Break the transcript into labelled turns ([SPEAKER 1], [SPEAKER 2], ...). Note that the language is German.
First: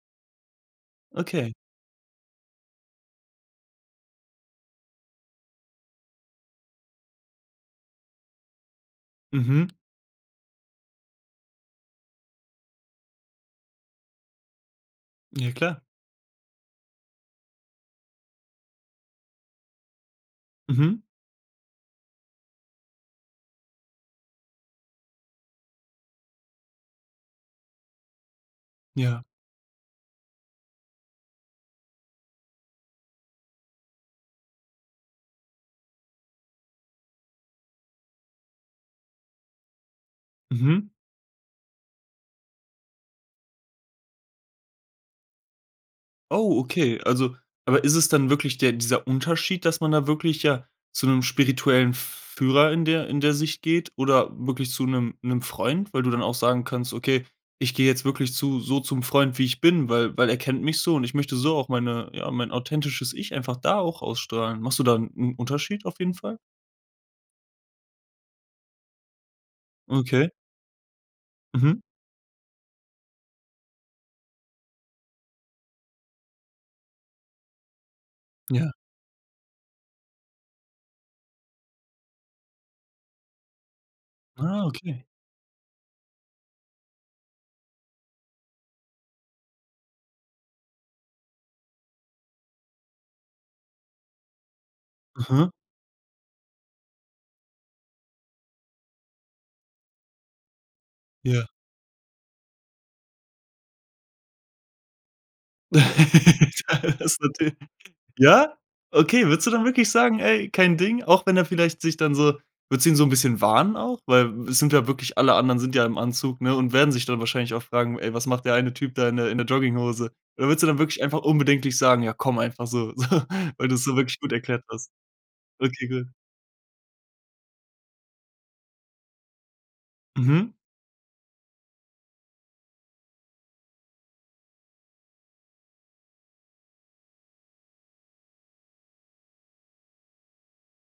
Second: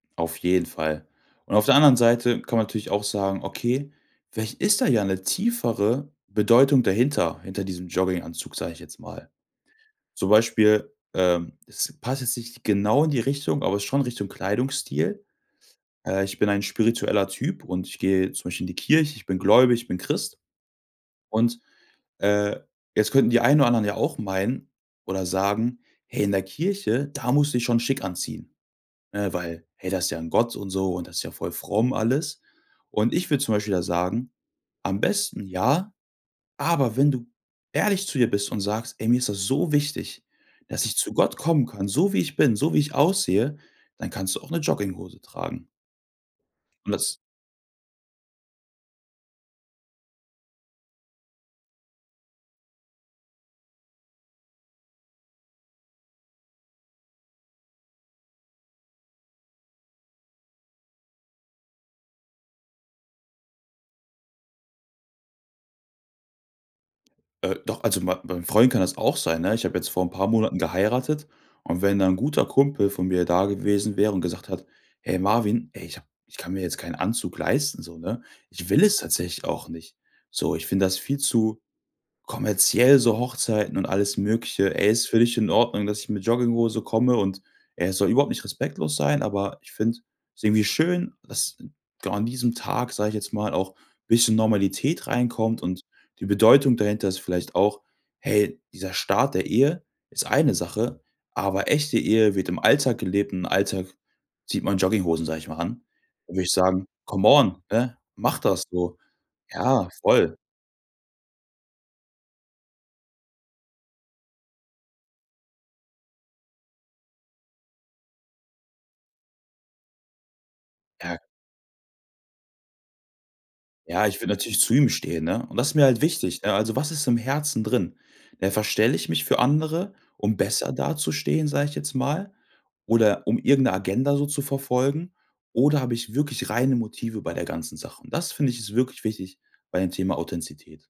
[SPEAKER 1] Auf jeden Fall.
[SPEAKER 2] Okay.
[SPEAKER 1] Und auf der anderen Seite kann man natürlich auch sagen: „Okay, vielleicht ist da ja 'ne tiefere Bedeutung dahinter, hinter diesem Jogginganzug." sag ich jetzt mal.
[SPEAKER 2] Mhm.
[SPEAKER 1] Zum Beispiel, ähm, es passt jetzt nicht genau in die Richtung, aber ist schon Richtung Kleidungsstil.
[SPEAKER 2] Ja, klar.
[SPEAKER 1] Äh, ich bin ein spiritueller Typ und ich gehe zum Beispiel in die Kirche, ich bin gläubig, ich bin Christ.
[SPEAKER 2] Mhm.
[SPEAKER 1] Und, äh, jetzt könnten die einen oder anderen ja auch meinen oder sagen: „Hey, in der Kirche, da musst du dich schon schick anziehen.
[SPEAKER 2] Ja.
[SPEAKER 1] Ne? Weil hey, das ist ja 'n Gott und so und das ist ja voll fromm alles." Und ich würde zum Beispiel da sagen, am besten ja, aber wenn du ehrlich zu dir bist und sagst: „Ey, mir ist das so wichtig, dass
[SPEAKER 2] Mhm.
[SPEAKER 1] ich zu Gott kommen kann, so wie ich bin, so wie ich aussehe." Dann kannst du auch 'ne Jogginghose tragen.
[SPEAKER 2] Oh,
[SPEAKER 1] Und
[SPEAKER 2] okay,
[SPEAKER 1] das
[SPEAKER 2] also aber ist es dann wirklich der dieser Unterschied, dass man da wirklich ja zu 'nem spirituellen F Führer in der in der Sicht geht oder wirklich zu 'nem 'nem Freund, weil du dann auch sagen kannst: „Okay, ich geh jetzt wirklich zu so zum Freund, wie ich bin, weil weil er kennt mich so und ich möchte so auch meine ja, mein authentisches Ich einfach da auch ausstrahlen.“ Machst du da 'n 'n Unterschied auf jeden Fall?
[SPEAKER 1] Äh, doch, also mein beim Freund kann das auch sein, ne? Ich hab jetzt vor 'n paar
[SPEAKER 2] Okay.
[SPEAKER 1] Monaten geheiratet und
[SPEAKER 2] Mhm.
[SPEAKER 1] wenn da 'n guter Kumpel von mir da gewesen wäre und gesagt hat: „Ey, Marvin, ey, ich hab ich kann mir jetzt keinen Anzug leisten so, ne? Ich
[SPEAKER 2] Ja.
[SPEAKER 1] will es tatsächlich auch nicht. So, ich find das viel zu kommerziell so Hochzeiten und alles
[SPEAKER 2] Ah,
[SPEAKER 1] Mögliche, ey,
[SPEAKER 2] okay.
[SPEAKER 1] ist für dich in Ordnung, dass ich mit Jogginghose komme und, ey, es soll überhaupt nicht respektlos sein, aber ich find's irgendwie schön, dass genau an diesem Tag, sage ich jetzt mal, auch bisschen Normalität
[SPEAKER 2] Aha.
[SPEAKER 1] reinkommt und die Bedeutung dahinter ist vielleicht auch, hey, dieser Start der Ehe ist eine Sache,
[SPEAKER 2] Ja.
[SPEAKER 1] aber echte Ehe wird im Alltag gelebt und im Alltag zieht man Jogginghosen, sage ich mal, an." Dann würd ich sagen:
[SPEAKER 2] Das ist
[SPEAKER 1] „Come
[SPEAKER 2] natürlich
[SPEAKER 1] on ne? Mach
[SPEAKER 2] Ja?
[SPEAKER 1] das so."
[SPEAKER 2] Okay, würdest du dann
[SPEAKER 1] Ja,
[SPEAKER 2] wirklich sagen:
[SPEAKER 1] voll.
[SPEAKER 2] „Ey, kein Ding." Auch wenn er vielleicht sich dann so würdest du ihn so 'n bisschen warnen auch? Weil, es sind ja wirklich alle anderen sind ja im Anzug, ne? Und werden sich dann wahrscheinlich auch fragen: „Ey, was macht der eine Typ da in der in der Jogginghose?" Da würdest du dann wirklich einfach
[SPEAKER 1] Ja.
[SPEAKER 2] unbedenklich sagen: „Ja, komm einfach so. So, weil du's so
[SPEAKER 1] Ja,
[SPEAKER 2] wirklich
[SPEAKER 1] ich
[SPEAKER 2] gut
[SPEAKER 1] würde natürlich
[SPEAKER 2] erklärt
[SPEAKER 1] zu ihm
[SPEAKER 2] hast."
[SPEAKER 1] stehen, ne? Und das ist mir
[SPEAKER 2] Okay,
[SPEAKER 1] halt
[SPEAKER 2] gut.
[SPEAKER 1] wichtig, ne? Also, was ist im Herzen drin? Ja, verstelle ich mich für andere, um
[SPEAKER 2] Mhm.
[SPEAKER 1] besser dazustehen, sag ich jetzt mal? Oder um irgend 'ne Agenda so zu verfolgen? Oder habe ich wirklich reine Motive bei der ganzen Sache? Und das, finde ich, ist wirklich wichtig bei dem Thema Authentizität.